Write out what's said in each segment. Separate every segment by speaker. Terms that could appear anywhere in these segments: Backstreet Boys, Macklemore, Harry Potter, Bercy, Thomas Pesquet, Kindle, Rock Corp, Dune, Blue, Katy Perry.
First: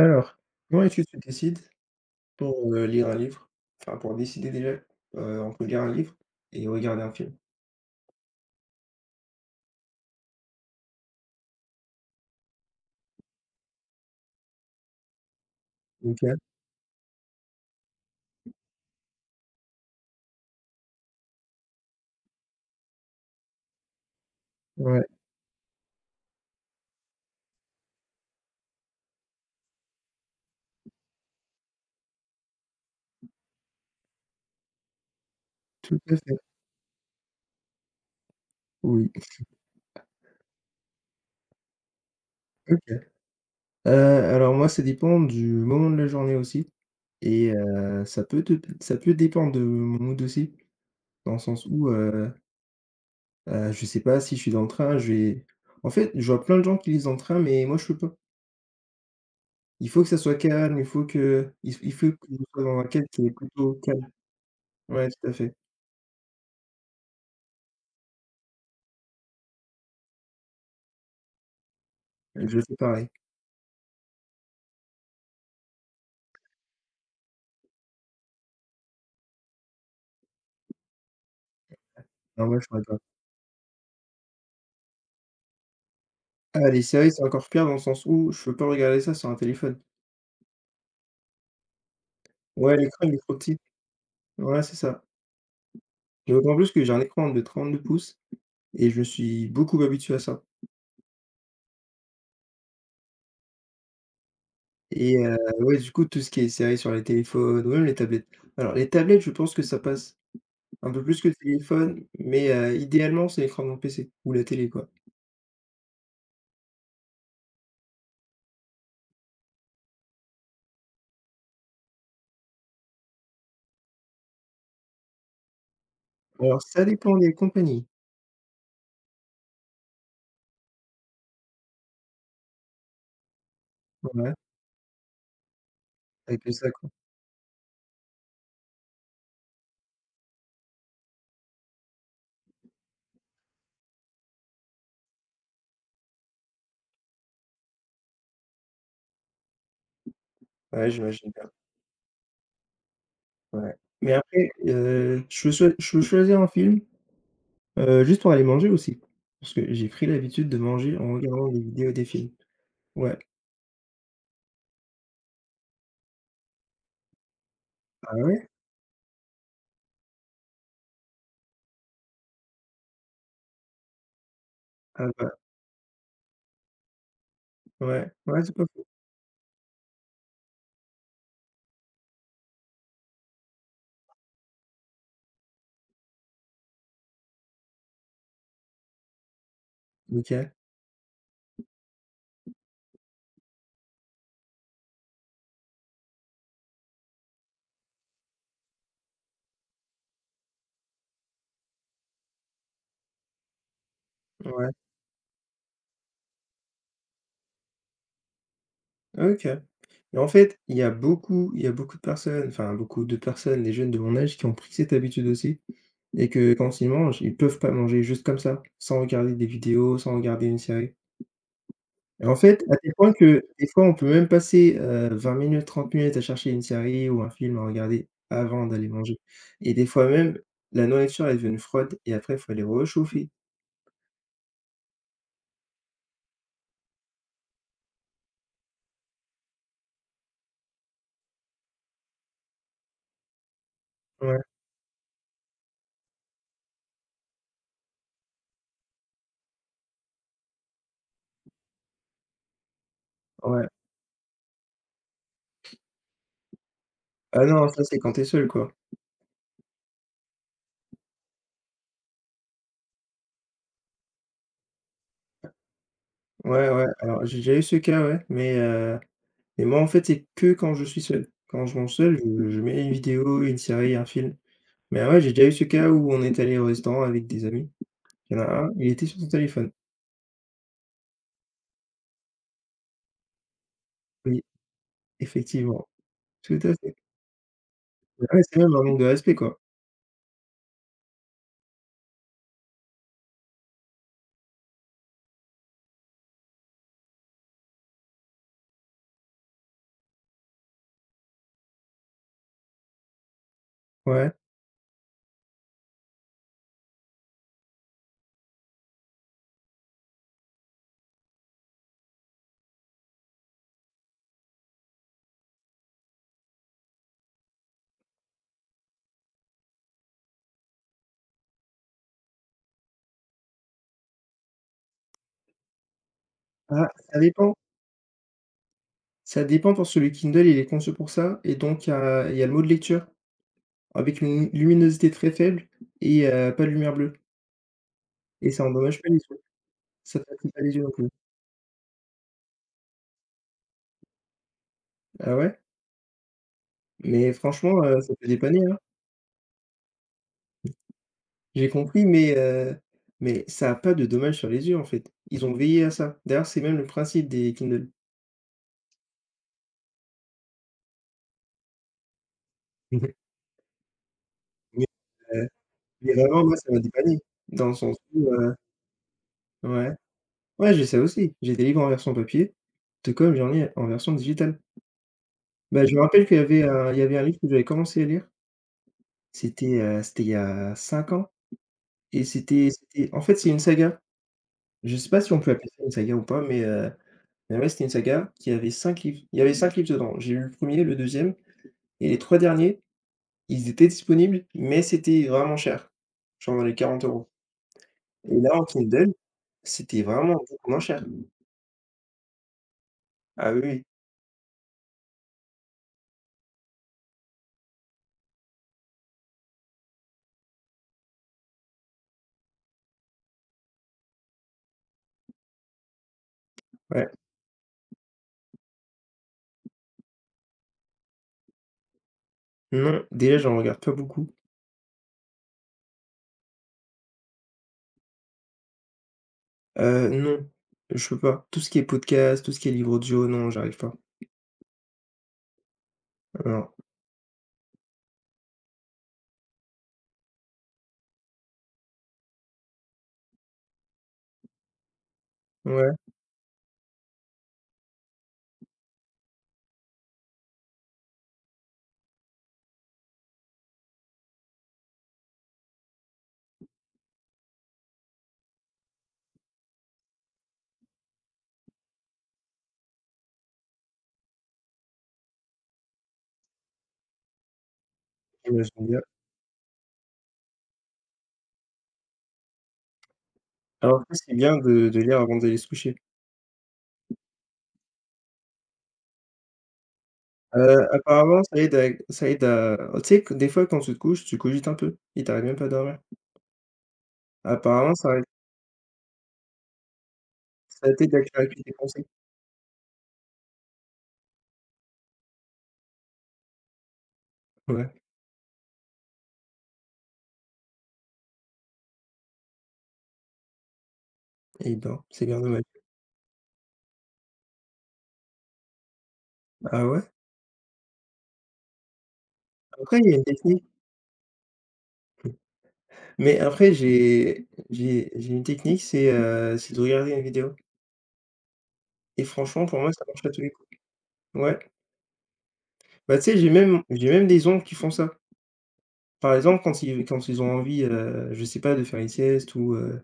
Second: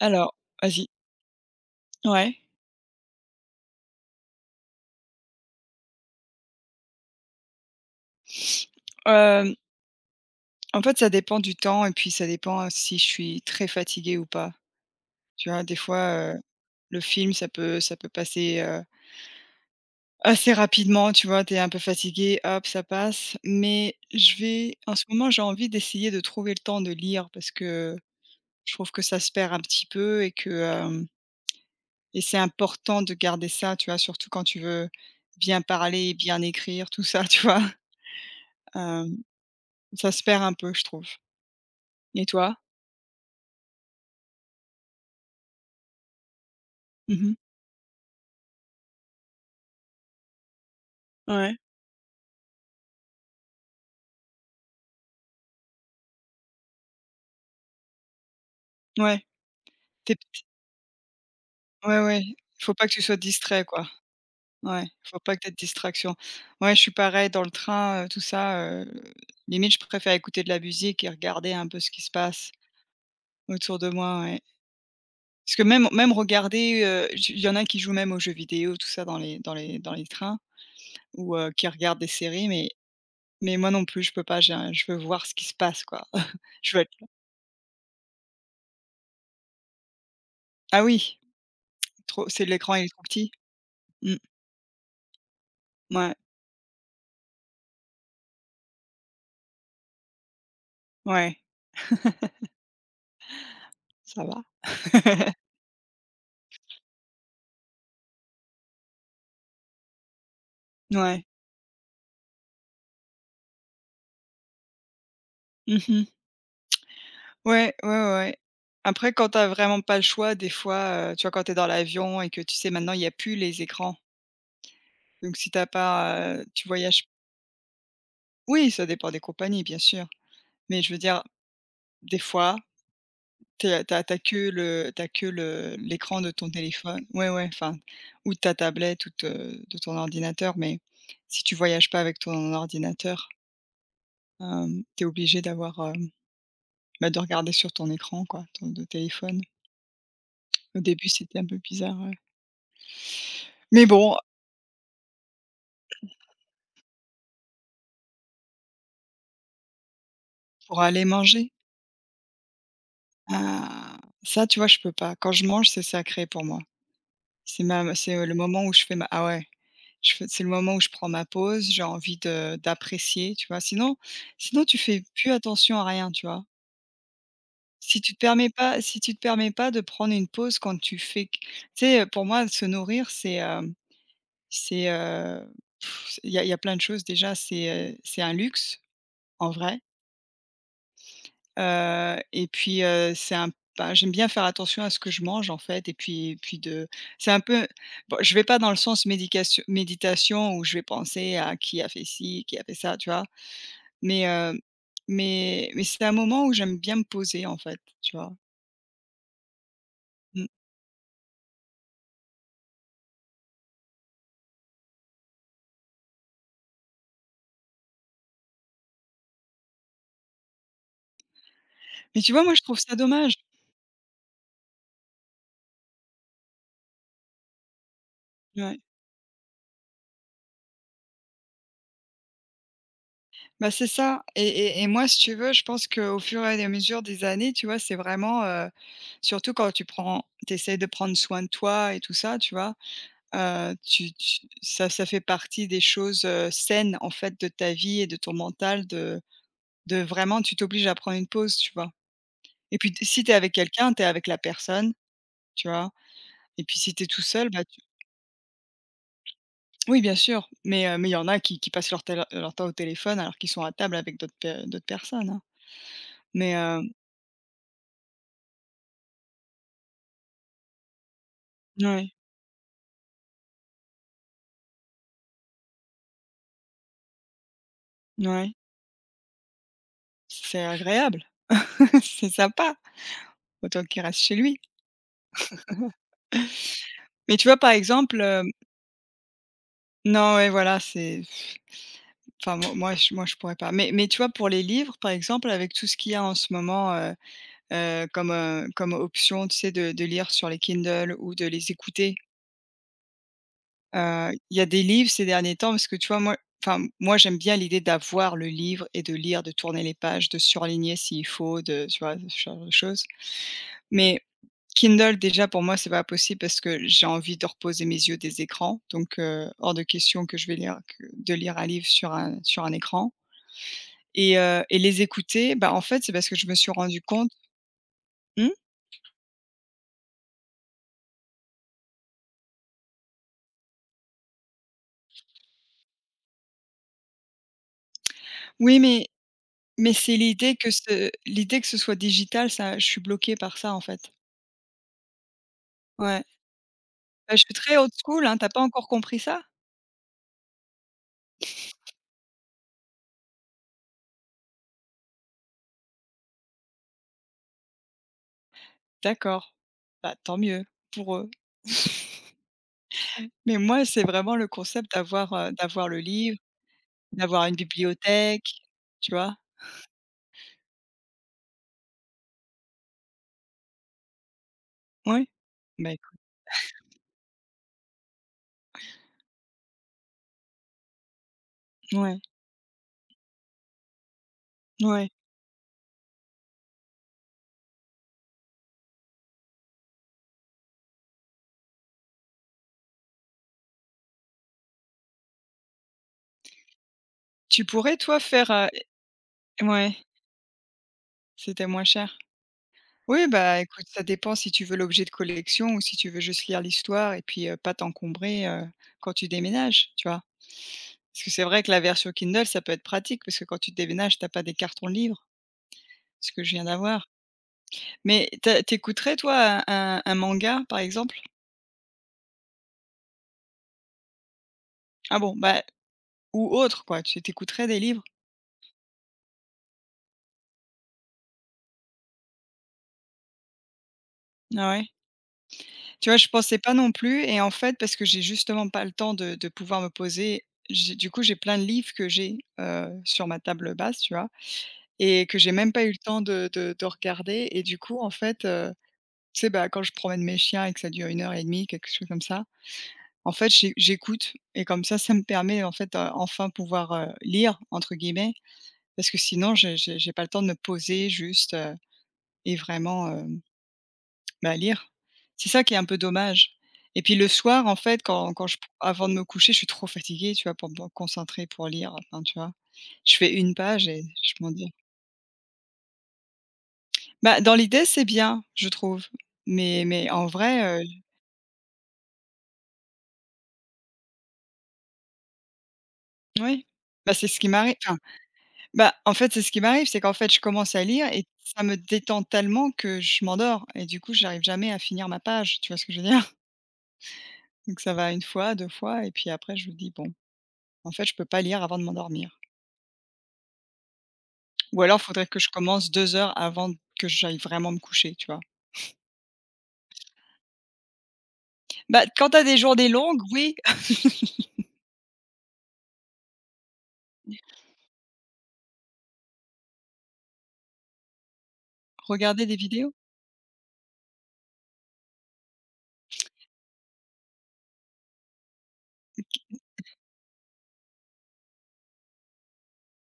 Speaker 1: Alors
Speaker 2: comment
Speaker 1: vas-y,
Speaker 2: est-ce que tu décides
Speaker 1: ouais.
Speaker 2: pour, lire un livre? Enfin, pour décider déjà, entre lire un livre et regarder un film?
Speaker 1: Hem, En fait, ça dépend du temps et puis ça dépend, si je suis très fatiguée ou pas. Tu vois? Des fois,
Speaker 2: OK,
Speaker 1: le film, ça peut passer, assez rapidement, tu vois? T'es un peu fatiguée, hop, ça passe. Mais je vais en
Speaker 2: ouais,
Speaker 1: ce moment, j'ai envie d'essayer de trouver le temps de lire parce que je trouve que ça se perd un petit peu et que, hem et c'est important de garder ça, tu vois? Surtout quand tu veux bien
Speaker 2: tout
Speaker 1: parler,
Speaker 2: à fait,
Speaker 1: bien écrire, tout ça, tu vois?
Speaker 2: oui,
Speaker 1: Hem, Ça se perd un peu, je trouve. Et toi?
Speaker 2: OK. Heu, alors moi, ça dépend du moment de la journée aussi
Speaker 1: Mmh mh.
Speaker 2: et ça peut te ça peut dépendre de mon mood aussi, dans le
Speaker 1: Ouais,
Speaker 2: sens où, je sais pas, si je suis dans le train, je vais en fait, je vois plein de gens qui lisent dans le train, mais moi, je peux pas.
Speaker 1: ouais.
Speaker 2: Il faut que
Speaker 1: Tu es
Speaker 2: ça soit
Speaker 1: p
Speaker 2: calme, il
Speaker 1: Ouais,
Speaker 2: faut que
Speaker 1: ouais.
Speaker 2: je
Speaker 1: Il
Speaker 2: sois
Speaker 1: faut
Speaker 2: dans un
Speaker 1: pas que tu
Speaker 2: cadre
Speaker 1: sois
Speaker 2: qui est
Speaker 1: distrait,
Speaker 2: plutôt
Speaker 1: quoi.
Speaker 2: calme.
Speaker 1: Ouais,
Speaker 2: Ouais,
Speaker 1: faut
Speaker 2: tout à
Speaker 1: pas que tu aies
Speaker 2: fait,
Speaker 1: de distraction. Ouais, je suis pareil dans le train, tout ça, limite je préfère écouter de la musique et regarder un peu ce qui se passe
Speaker 2: je fais pareil.
Speaker 1: autour de moi, ouais. Parce que même regarder, j il y en a qui jouent même aux jeux vidéo, tout ça dans les trains ou, qui regardent des
Speaker 2: Ah
Speaker 1: séries,
Speaker 2: ouais, je
Speaker 1: mais
Speaker 2: pourrais pas.
Speaker 1: mais moi non plus, je peux pas, j'ai un je veux voir ce qui se passe, quoi.
Speaker 2: Ah,
Speaker 1: Je
Speaker 2: les
Speaker 1: veux être
Speaker 2: séries, c'est encore pire dans le sens où je peux pas regarder ça sur un téléphone.
Speaker 1: ah oui, trop c'est l'écran,
Speaker 2: Ouais,
Speaker 1: il est trop
Speaker 2: l'écran, il est
Speaker 1: petit?
Speaker 2: trop petit.
Speaker 1: Mmh,
Speaker 2: Ouais, c'est ça.
Speaker 1: ouais,
Speaker 2: Et d'autant plus que j'ai un écran de 32 pouces et je me suis beaucoup habitué à ça.
Speaker 1: ouais, ça va.
Speaker 2: Et ouais, du coup, tout ce qui est séries sur les téléphones ou même les tablettes. Alors les tablettes, je pense que ça passe un peu plus
Speaker 1: Ouais.
Speaker 2: que le téléphone, mais idéalement, c'est l'écran de mon PC ou la télé, quoi.
Speaker 1: Mmh. Ouais, ouais, ouais, ouais. Après quand t'as vraiment pas le choix, des fois, tu vois, quand t'es dans l'avion et que tu sais maintenant il y a plus les écrans, donc si t'as pas,
Speaker 2: Alors
Speaker 1: tu
Speaker 2: ça
Speaker 1: voyages.
Speaker 2: dépend des compagnies.
Speaker 1: Oui, ça dépend des compagnies, bien sûr, mais je veux dire, des fois, tu es tu
Speaker 2: Ouais,
Speaker 1: que le t'as que le l'écran de
Speaker 2: avec
Speaker 1: ton
Speaker 2: que ça, quoi.
Speaker 1: téléphone ouais, ouais, enfin, ou de ta tablette ou de ton ordinateur, mais si tu voyages pas avec ton ordinateur, tu obligé d'avoir, bah, de regarder sur ton écran quoi, ton de téléphone. Au
Speaker 2: Ouais,
Speaker 1: début,
Speaker 2: j'imagine
Speaker 1: c'était un
Speaker 2: bien.
Speaker 1: peu bizarre, ouais,
Speaker 2: Ouais.
Speaker 1: mais
Speaker 2: Mais
Speaker 1: bon.
Speaker 2: après, je peux choi je peux choisir un film. Juste pour aller manger aussi, parce que j'ai pris l'habitude de
Speaker 1: Pour
Speaker 2: manger
Speaker 1: aller
Speaker 2: en regardant
Speaker 1: manger?
Speaker 2: des vidéos et des films. Ouais.
Speaker 1: Ah, ça, tu vois, je peux pas. Quand je mange, c'est sacré pour moi.
Speaker 2: Ah
Speaker 1: C'est, le
Speaker 2: ouais?
Speaker 1: moment où je fais ma ah ouais, je fais c'est le moment où je prends ma pause, j'ai envie de d'apprécier, tu vois? Sinon tu fais
Speaker 2: Ah
Speaker 1: plus
Speaker 2: bah,
Speaker 1: attention à rien, tu vois? Si tu te
Speaker 2: ouais,
Speaker 1: permets
Speaker 2: c'est pas
Speaker 1: pas
Speaker 2: faux.
Speaker 1: si tu te permets pas de prendre une pause. Quand tu fais q tu sais, pour moi, se nourrir, c'est, il y a plein de choses déjà, c'est un luxe en vrai.
Speaker 2: OK,
Speaker 1: Et puis, c'est un bah, j'aime bien faire attention à ce que je mange, en fait et puis de c'est un peu bon, je vais pas dans le sens médication méditation où je vais penser à qui a fait ci, qui a fait ça, tu vois? Mais,
Speaker 2: ouais,
Speaker 1: mais c'est un moment où j'aime bien me poser, en fait, tu vois?
Speaker 2: OK. Et en
Speaker 1: Mmh.
Speaker 2: fait, il y a beaucoup il y a beaucoup de personnes, enfin beaucoup de personnes, des jeunes de mon âge qui ont pris cette habitude aussi et que quand ils mangent, ils peuvent pas manger juste comme ça, sans regarder des vidéos, sans regarder une série.
Speaker 1: Mais
Speaker 2: Et
Speaker 1: tu
Speaker 2: en
Speaker 1: vois, moi, je
Speaker 2: fait, à
Speaker 1: trouve
Speaker 2: tel
Speaker 1: ça
Speaker 2: point
Speaker 1: dommage.
Speaker 2: que des fois, on peut même passer, 20 minutes, 30 minutes à chercher une série ou un film à regarder avant
Speaker 1: Ouais.
Speaker 2: d'aller manger et des fois même, la nourriture est devenue froide et après, il faut aller rechauffer.
Speaker 1: Bah, c'est ça et moi, si tu veux, je pense qu'au fur et à mesure des années, tu vois, c'est vraiment, surtout quand tu prends t'essayes de prendre soin de toi et tout ça, tu vois? Tu tu
Speaker 2: Ouais,
Speaker 1: ça ça fait partie des choses, saines, en fait, de ta vie et de ton mental de vraiment tu t'obliges à prendre une pause, tu vois? Et puis, t si tu es avec
Speaker 2: ouais.
Speaker 1: quelqu'un, tu es avec la personne, tu vois? Et puis, si tu es tout
Speaker 2: Ah
Speaker 1: seul, bah,
Speaker 2: non,
Speaker 1: tu
Speaker 2: ça, c'est quand t'es seul, quoi.
Speaker 1: oui, bien sûr, mais mais il y en a qui passent leur temps au téléphone alors qu'ils sont à table avec d'autres personnes, hein. Mais
Speaker 2: Ouais, ouais, alors j'ai déjà eu ce cas, ouais, mais moi, en fait, c'est que quand je suis seul. Quand je mange
Speaker 1: ouais,
Speaker 2: seul, je mets une vidéo, une série, un film. Mais ouais, j'ai déjà eu ce cas où on est allé au restaurant avec des amis. Il y en a
Speaker 1: ouais.
Speaker 2: un, il était sur son téléphone.
Speaker 1: C'est agréable, c'est sympa, autant qu'il reste chez
Speaker 2: Oui,
Speaker 1: lui.
Speaker 2: effectivement, tout à fait.
Speaker 1: Mais tu vois, par exemple,
Speaker 2: Ouais, c'est même un manque de respect, quoi.
Speaker 1: non, ouais, voilà, c'est enfin, moi moi, je pourrais pas. Mais tu vois, pour les livres, par exemple, avec tout ce qu'il y a en ce moment, comme, comme option, tu sais, de lire sur les Kindle ou de les écouter,
Speaker 2: Ouais.
Speaker 1: il y a des livres ces derniers temps parce que tu vois, moi enfin, moi, j'aime bien l'idée d'avoir le livre et de lire, de tourner les pages, de surligner s'il faut, de tu vois, ce genre de choses. Mais Kindle, déjà, pour moi, c'est pas possible parce que j'ai envie de reposer mes yeux des écrans, donc hors de question que je vais lire que de lire un livre sur un écran et et les écouter, bah, en fait, c'est parce que je me suis
Speaker 2: Ah,
Speaker 1: rendu
Speaker 2: ça
Speaker 1: compte
Speaker 2: dépend.
Speaker 1: mmh?
Speaker 2: Ça dépend pour celui Kindle, il est conçu pour ça et donc il y a le mode lecture avec une luminosité très faible et pas de lumière bleue et ça
Speaker 1: Oui,
Speaker 2: endommage
Speaker 1: mais
Speaker 2: pas les yeux.
Speaker 1: c'est
Speaker 2: Ça fatigue pas les yeux non plus.
Speaker 1: l'idée que ce soit digital, ça je suis bloquée par ça, en fait.
Speaker 2: Ah ouais?
Speaker 1: Ouais. Bah,
Speaker 2: Mais
Speaker 1: je suis très
Speaker 2: franchement,
Speaker 1: old
Speaker 2: ça
Speaker 1: school,
Speaker 2: peut
Speaker 1: hein, t'as pas
Speaker 2: dépanner, hein.
Speaker 1: encore compris ça?
Speaker 2: J'ai compris mais ça a pas de dommages sur les yeux, en fait. Ils ont veillé à ça. D'ailleurs, c'est même le principe des Kindle.
Speaker 1: D'accord. Bah, tant mieux pour eux. Mais moi, c'est vraiment le
Speaker 2: Mais
Speaker 1: concept d'avoir,
Speaker 2: heu,
Speaker 1: heu, d'avoir le
Speaker 2: mais
Speaker 1: livre,
Speaker 2: vraiment, moi, ça m'a dépanné
Speaker 1: d'avoir une
Speaker 2: dans le sens où,
Speaker 1: bibliothèque, tu vois?
Speaker 2: ouais. Ouais, j'ai ça aussi. J'ai des livres en version papier, tout comme j'en ai en version digitale.
Speaker 1: Ouais.
Speaker 2: Bah,
Speaker 1: Bah,
Speaker 2: je me
Speaker 1: écoute,
Speaker 2: rappelle qu'il y avait un il y avait un livre que j'avais commencé à lire, c'était, c'était il y a 5 ans
Speaker 1: ouais,
Speaker 2: et c'était en fait, c'est une saga. Je sais
Speaker 1: ouais.
Speaker 2: pas si on peut appeler ça une saga ou pas, mais ouais, c'était une saga qui avait 5 livres. Il y avait 5 livres dedans. J'ai eu le premier, le deuxième, et les 3 derniers, ils étaient disponibles, mais c'était vraiment cher, genre dans les 40 euros.
Speaker 1: Tu pourrais toi
Speaker 2: Et là,
Speaker 1: faire,
Speaker 2: en Kindle,
Speaker 1: ouais,
Speaker 2: c'était vraiment beaucoup moins cher.
Speaker 1: c'était moins cher. Oui,
Speaker 2: Ah
Speaker 1: bah,
Speaker 2: oui, oui,
Speaker 1: écoute, ça dépend si tu veux l'objet de collection ou si tu veux juste lire l'histoire et puis, pas t'encombrer, quand tu déménages, tu vois? Parce que c'est vrai que la version Kindle, ça peut être pratique parce que quand tu déménages, tu as pas des cartons de livres, ce que je viens d'avoir.
Speaker 2: ouais.
Speaker 1: Mais tu écouterais toi un manga, par exemple?
Speaker 2: Non, déjà, j'en regarde pas beaucoup.
Speaker 1: Ah bon, bah ou autre quoi, tu écouterais des livres?
Speaker 2: Non, je peux pas. Tout ce qui est podcast, tout ce qui est livre audio, non, j'arrive pas.
Speaker 1: Ah ouais? Tu vois, je pensais
Speaker 2: Non.
Speaker 1: pas non plus et en fait, parce que j'ai justement pas le temps de pouvoir me poser, j'ai du coup, j'ai plein de livres que j'ai, sur ma table basse, tu vois? Et que j'ai même pas eu
Speaker 2: Ouais,
Speaker 1: le temps de regarder et du coup, en fait, tu sais, bah, quand je promène mes chiens et que ça dure 1 h 30, quelque chose comme ça, en fait, j'écoute et comme ça me permet, en fait, enfin pouvoir, «lire» entre guillemets, parce que sinon, j'ai pas le temps de me poser juste, et vraiment, bah, lire. C'est ça qui est un peu dommage et puis le soir, en fait, quand quand je
Speaker 2: j'imagine bien.
Speaker 1: avant de me coucher, je suis trop fatiguée, tu vois, pour me concentrer, pour lire, enfin, tu vois? Je fais une page
Speaker 2: Alors
Speaker 1: et
Speaker 2: après,
Speaker 1: je
Speaker 2: c'est
Speaker 1: m'en
Speaker 2: bien
Speaker 1: dis.
Speaker 2: de lire avant d'aller se coucher.
Speaker 1: Bah, dans l'idée, c'est bien, je trouve, mais en vrai,
Speaker 2: Apparemment, ça aide à oh, tu sais que des fois, quand tu te couches, tu cogites un peu et tu arrives même pas à dormir.
Speaker 1: oui, bah, c'est ce qui m'arrive
Speaker 2: Apparemment,
Speaker 1: enfin,
Speaker 2: ça aide
Speaker 1: bah, en fait, c'est ce qui m'arrive, c'est qu'en fait, je commence à
Speaker 2: ça
Speaker 1: lire
Speaker 2: t'aide à
Speaker 1: et
Speaker 2: clarifier
Speaker 1: ça
Speaker 2: tes
Speaker 1: me
Speaker 2: pensées.
Speaker 1: détend tellement que je m'endors et du coup, j'arrive jamais à finir ma page, tu vois ce que je veux dire? Donc ça
Speaker 2: Ouais
Speaker 1: va une fois, 2 fois et puis après je me dis: «Bon, en fait, je peux pas lire avant de m'endormir».
Speaker 2: et il
Speaker 1: Ou alors
Speaker 2: dort, c'est
Speaker 1: faudrait que
Speaker 2: bien
Speaker 1: je
Speaker 2: dommage.
Speaker 1: commence 2 heures avant que j'aille vraiment me coucher, tu vois?
Speaker 2: Ah ouais?
Speaker 1: Bah, quand tu as des journées
Speaker 2: Après, il y a
Speaker 1: longues,
Speaker 2: une
Speaker 1: oui,
Speaker 2: technique, mais après j'ai une technique, c'est de regarder une vidéo et
Speaker 1: regarder des
Speaker 2: franchement, pour moi,
Speaker 1: vidéos.
Speaker 2: ça marche à tous les coups. Ouais. Bah, tu sais, j'ai même des oncles qui font ça. Par exemple, quand ils ont envie, je sais pas, de faire une sieste ou,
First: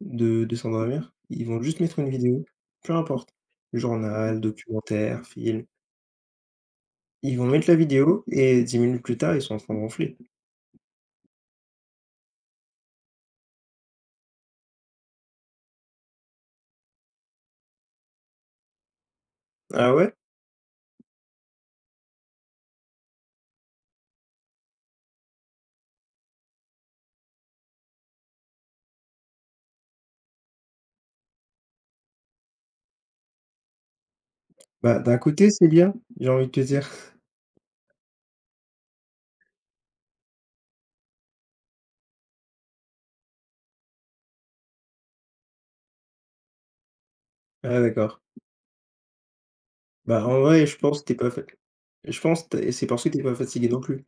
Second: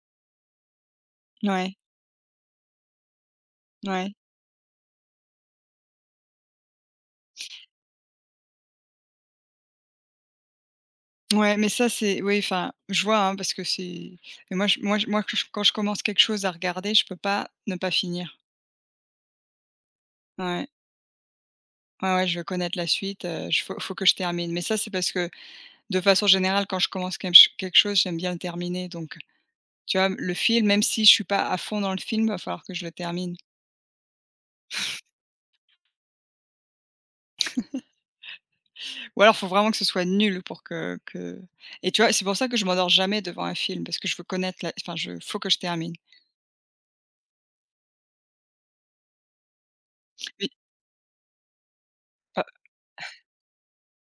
Speaker 2: de s'endormir, ils vont
Speaker 1: Ouais,
Speaker 2: juste mettre une vidéo, peu importe,
Speaker 1: ouais,
Speaker 2: journal, documentaire, film. Ils vont mettre la vidéo et 10 minutes plus tard, ils sont en train de ronfler.
Speaker 1: ouais, mais ça, c'est oui, enfin, je vois, hein, parce que c'est mais moi je moi je moi que je quand je commence quelque chose à regarder, je peux pas ne pas finir.
Speaker 2: Ah ouais?
Speaker 1: Ouais, ouais, ouais, je veux connaître la suite, il faut que je termine. Mais ça, c'est parce que de façon générale, quand je commence quelque chose, j'aime bien le terminer donc tu vois? Le film, même si je suis pas à fond dans le film, il va falloir que je le termine.
Speaker 2: Bah, d'un côté, c'est bien, j'ai envie de te dire.
Speaker 1: Ou alors, faut vraiment que ce soit nul pour que et tu vois? C'est pour ça que je m'endors jamais devant un film parce que je veux connaître la enfin, je faut que je termine.
Speaker 2: Ah d'accord. Bah, en
Speaker 1: Mais
Speaker 2: vrai, je pense que t'es pas fa je
Speaker 1: heu,
Speaker 2: pense tu es c'est parce que t'es pas fatigué non plus.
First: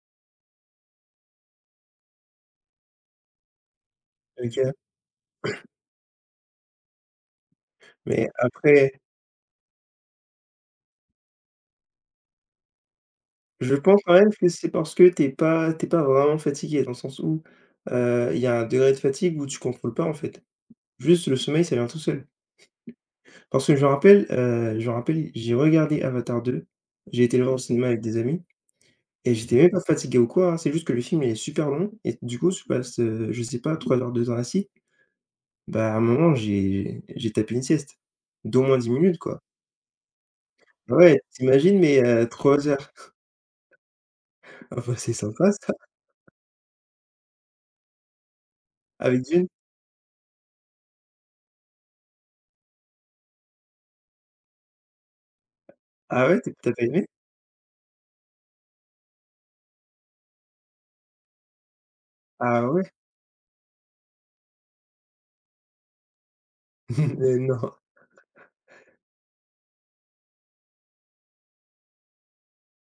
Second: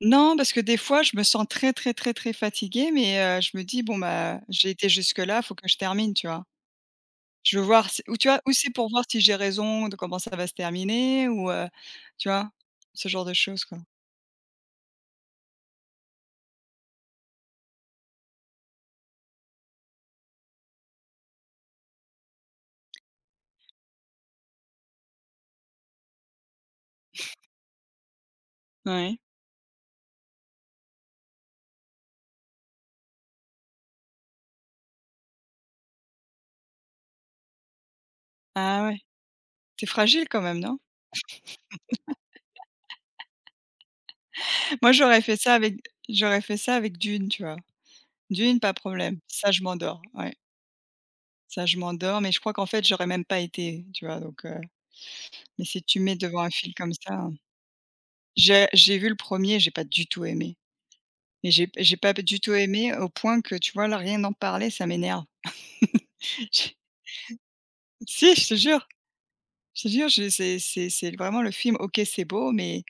Speaker 1: non, parce que des fois, je me sens très, très, très, très fatiguée, mais je me dis: «Bon, bah,
Speaker 2: OK.
Speaker 1: j'ai été jusque-là, faut que je termine», tu vois? Je veux voir si ou tu
Speaker 2: Mais
Speaker 1: vois? Ou c'est pour
Speaker 2: après,
Speaker 1: voir si j'ai raison de comment ça va se terminer ou tu vois? Ce genre de choses,
Speaker 2: je
Speaker 1: quoi.
Speaker 2: pense quand même que c'est parce que t'es pas vraiment fatigué, dans le sens où, il y a un degré de fatigue où tu contrôles pas, en fait. Juste le sommeil, ça vient tout seul. Parce que je me rappelle, j'ai regardé Avatar 2, j'ai été le voir au cinéma avec des amis
Speaker 1: Ouais.
Speaker 2: et j'étais même pas fatigué ou quoi, hein, c'est juste que le film, il est super long et du coup, je passe, je sais pas, 3 heures, 2 heures assis, bah, à un moment, j'ai tapé une sieste d'au moins
Speaker 1: Ah
Speaker 2: 10
Speaker 1: ouais.
Speaker 2: minutes, quoi.
Speaker 1: T'es fragile quand même, non?
Speaker 2: Ouais, t'imagines mais 3 heures. Ah
Speaker 1: Moi,
Speaker 2: bah, c'est sympa ça,
Speaker 1: j'aurais fait ça avec Dune, tu vois? Dune, pas problème.
Speaker 2: avec Dune.
Speaker 1: Ça, je m'endors, ouais. Ça, je m'endors, mais je crois qu'en fait, j'aurais même pas été, tu vois? Donc mais si tu mets
Speaker 2: Ah ouais,
Speaker 1: devant un
Speaker 2: t'as
Speaker 1: film
Speaker 2: tu pas
Speaker 1: comme
Speaker 2: aimé?
Speaker 1: ça, hein. J'ai vu le premier, j'ai pas du tout aimé, mais j'ai pas du tout
Speaker 2: Ah ouais?
Speaker 1: aimé au point que, tu vois, là, rien d'en parler, ça m'énerve. J
Speaker 2: Mais non.
Speaker 1: si, je te jure, je te jure, je c'est vraiment le film, OK, c'est beau, mais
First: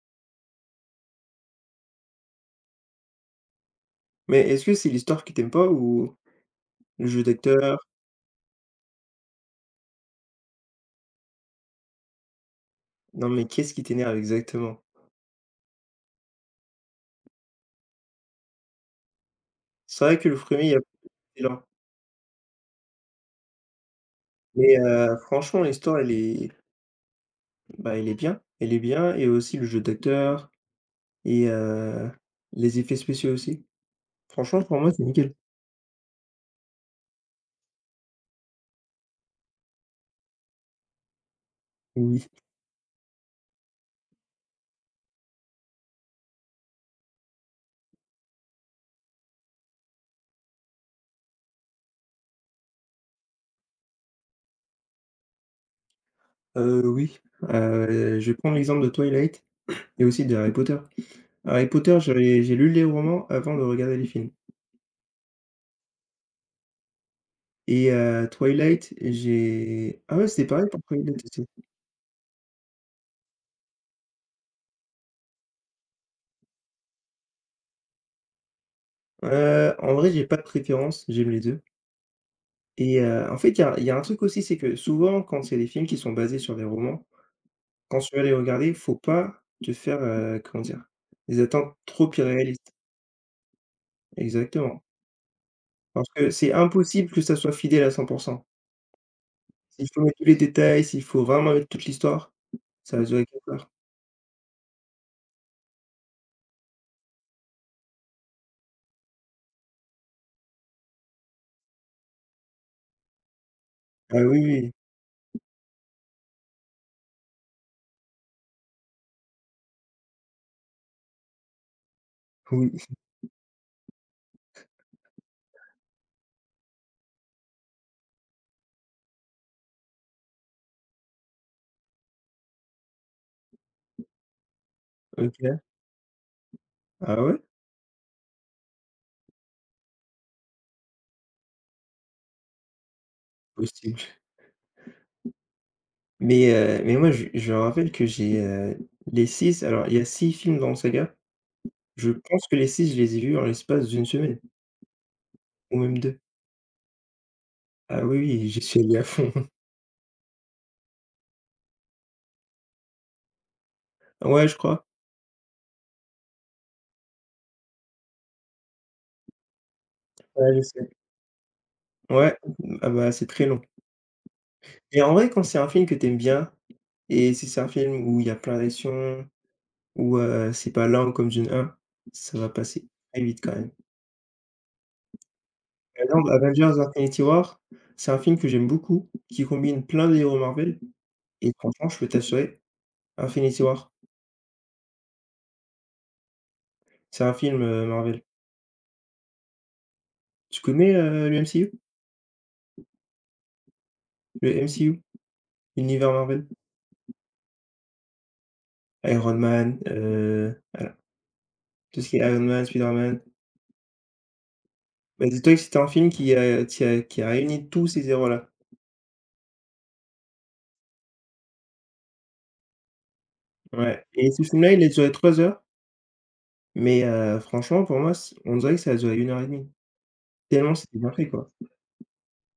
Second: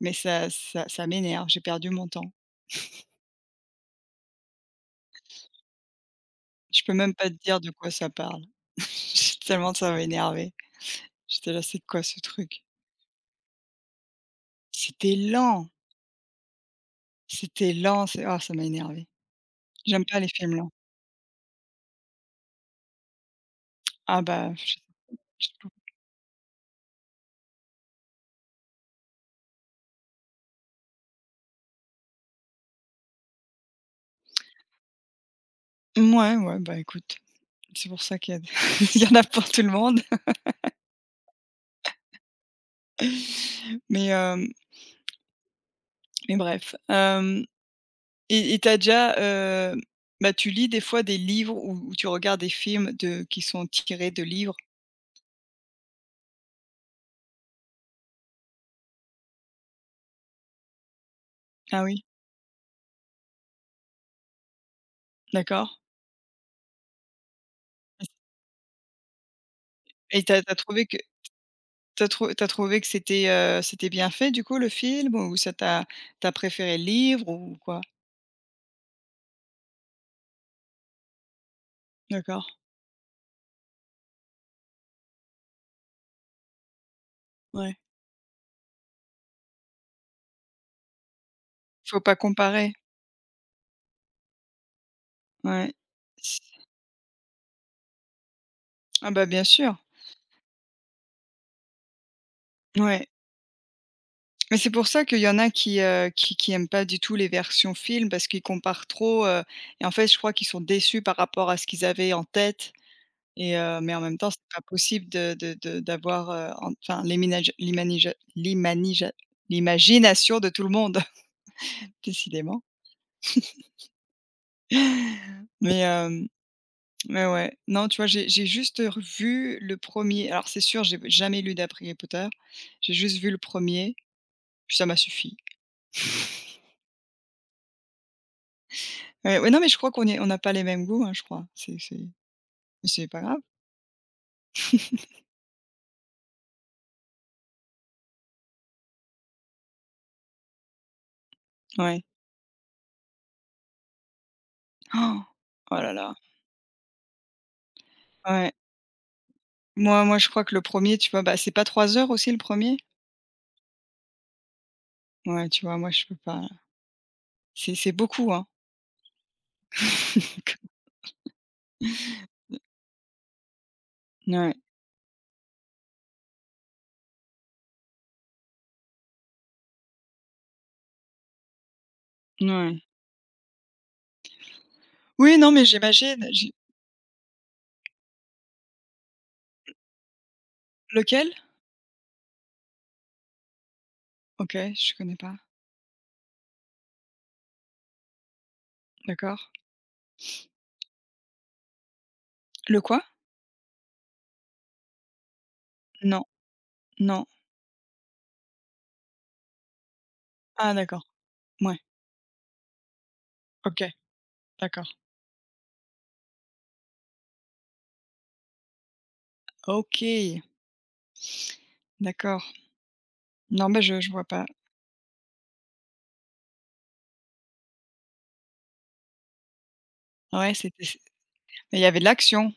Speaker 1: ça m'énerve, j'ai perdu mon temps.
Speaker 2: Mais est-ce que c'est l'histoire qui t'aime pas ou
Speaker 1: Je peux
Speaker 2: le
Speaker 1: même
Speaker 2: jeu
Speaker 1: pas te dire de
Speaker 2: d'acteur?
Speaker 1: quoi ça parle. Tellement ça m'a énervée. J'étais là: «C'est quoi ce truc?»
Speaker 2: Non, mais qu'est-ce qui t'énerve exactement?
Speaker 1: C'était lent, c'était lent, c'est oh, ça m'a énervé.
Speaker 2: C'est
Speaker 1: J'aime
Speaker 2: vrai
Speaker 1: pas
Speaker 2: que
Speaker 1: les
Speaker 2: le
Speaker 1: films lents.
Speaker 2: premier Excellent.
Speaker 1: Ah bah,
Speaker 2: Mais franchement, l'histoire, elle est bah, elle est bien et aussi le jeu d'acteur et les effets spéciaux aussi. Franchement, pour moi, c'est nickel.
Speaker 1: je mouais, ouais, bah, écoute, c'est pour ça qu'il y a il y en a pour tout le monde,
Speaker 2: Oui,
Speaker 1: mais mais bref. Hem et heu, bah, tu lis des fois des livres ou tu regardes des films de qui sont tirés de livres?
Speaker 2: oui, je vais prendre l'exemple de Twilight et aussi de Harry Potter. Harry
Speaker 1: Ah
Speaker 2: Potter,
Speaker 1: oui,
Speaker 2: j'ai lu les romans avant de regarder les films
Speaker 1: d'accord
Speaker 2: et Twilight, j'ai ah
Speaker 1: et
Speaker 2: ouais,
Speaker 1: t'as
Speaker 2: c'était
Speaker 1: as
Speaker 2: pareil pour
Speaker 1: trouvé que
Speaker 2: Twilight aussi.
Speaker 1: t'as trou tu trouvé que c'était bien fait du coup le film ou ça t'a t'as préféré le livre ou quoi?
Speaker 2: En vrai, j'ai pas de préférence, j'aime les deux.
Speaker 1: D'accord,
Speaker 2: Et en fait, il y a un truc aussi, c'est que souvent, quand c'est des films qui sont basés sur des romans
Speaker 1: ouais.
Speaker 2: quand tu vas les regarder, faut pas te faire, comment dire? Des attentes
Speaker 1: Faut
Speaker 2: trop
Speaker 1: pas
Speaker 2: irréalistes.
Speaker 1: comparer,
Speaker 2: Exactement.
Speaker 1: ouais.
Speaker 2: Parce que c'est impossible que ça soit fidèle à 100.
Speaker 1: Ah bah, bien sûr,
Speaker 2: S'il faut mettre tous les détails, s'il faut vraiment mettre toute l'histoire, ça va
Speaker 1: ouais.
Speaker 2: durer 4 heures.
Speaker 1: Mais c'est pour ça qu'il y en a qui, qui aiment pas du tout les versions films parce qu'ils comparent trop, et en fait, je crois qu'ils sont déçus par rapport à ce qu'ils avaient en tête et mais en même
Speaker 2: Ah
Speaker 1: temps,
Speaker 2: oui,
Speaker 1: c'est pas
Speaker 2: oui,
Speaker 1: possible de d'avoir, en enfin l'iminage l'imanija l'imanija l'imagination de tout le monde, décidément.
Speaker 2: oui. Oui.
Speaker 1: Mais hem, mais ouais, non, tu vois, j'ai juste revu le premier alors c'est sûr, j'ai jamais lu d'après Harry Potter. J'ai juste vu le premier puis ça m'a suffi.
Speaker 2: OK. Ah ouais?
Speaker 1: Ouais, ouais, non, mais je crois qu'on n'a pas les mêmes goûts, hein, je crois. C'est mais c'est pas grave.
Speaker 2: Possible. Mais moi je me rappelle que j'ai, les 6. Alors il y a 6 films dans Saga.
Speaker 1: Ouais.
Speaker 2: Je pense que les six, je les ai vus en l'espace d'une semaine
Speaker 1: Oh! Oh
Speaker 2: ou
Speaker 1: là
Speaker 2: même
Speaker 1: là.
Speaker 2: 2. Ah oui, oui,
Speaker 1: Ouais.
Speaker 2: j'y suis allé à fond.
Speaker 1: Moi, je crois que le premier tu vois, bah, c'est pas 3 heures aussi le premier.
Speaker 2: Ouais, je crois.
Speaker 1: Ouais, tu vois, moi, je peux pas. C'est beaucoup, hein.
Speaker 2: Ouais, je sais. Ouais, ah bah, c'est très long.
Speaker 1: Ouais,
Speaker 2: Et en vrai, quand c'est un film que t'aimes bien et si c'est un film où il y a plein d'actions où, c'est pas lent comme Dune 1, ça va
Speaker 1: ouais.
Speaker 2: passer très vite quand même.
Speaker 1: Oui, non, mais
Speaker 2: Par
Speaker 1: j'imagine,
Speaker 2: exemple,
Speaker 1: j'ai
Speaker 2: Avengers: Infinity War, c'est un film que j'aime beaucoup, qui combine plein de héros Marvel
Speaker 1: lequel?
Speaker 2: et franchement, je peux t'assurer, Infinity War,
Speaker 1: OK, je connais pas.
Speaker 2: c'est un film, Marvel.
Speaker 1: D'accord.
Speaker 2: Tu connais, le MCU?
Speaker 1: Le quoi?
Speaker 2: Le MCU, l'univers
Speaker 1: Non,
Speaker 2: Marvel?
Speaker 1: non.
Speaker 2: Iron Man,
Speaker 1: Ah d'accord. Ouais,
Speaker 2: tout ce qui est Iron Man, Spider-Man.
Speaker 1: OK, d'accord.
Speaker 2: Bah, dis-toi que c'était un film qui a qui a réuni tous ces héros-là.
Speaker 1: OK, d'accord. Non, mais je
Speaker 2: Ouais
Speaker 1: je vois
Speaker 2: et ce
Speaker 1: pas.
Speaker 2: film-là, il a duré 3 heures. Mais franchement, pour moi, c on dirait que ça a duré 1 heure et demie,
Speaker 1: Ouais,
Speaker 2: tellement
Speaker 1: c'était
Speaker 2: c'était bien fait, quoi.
Speaker 1: mais il y avait de l'action.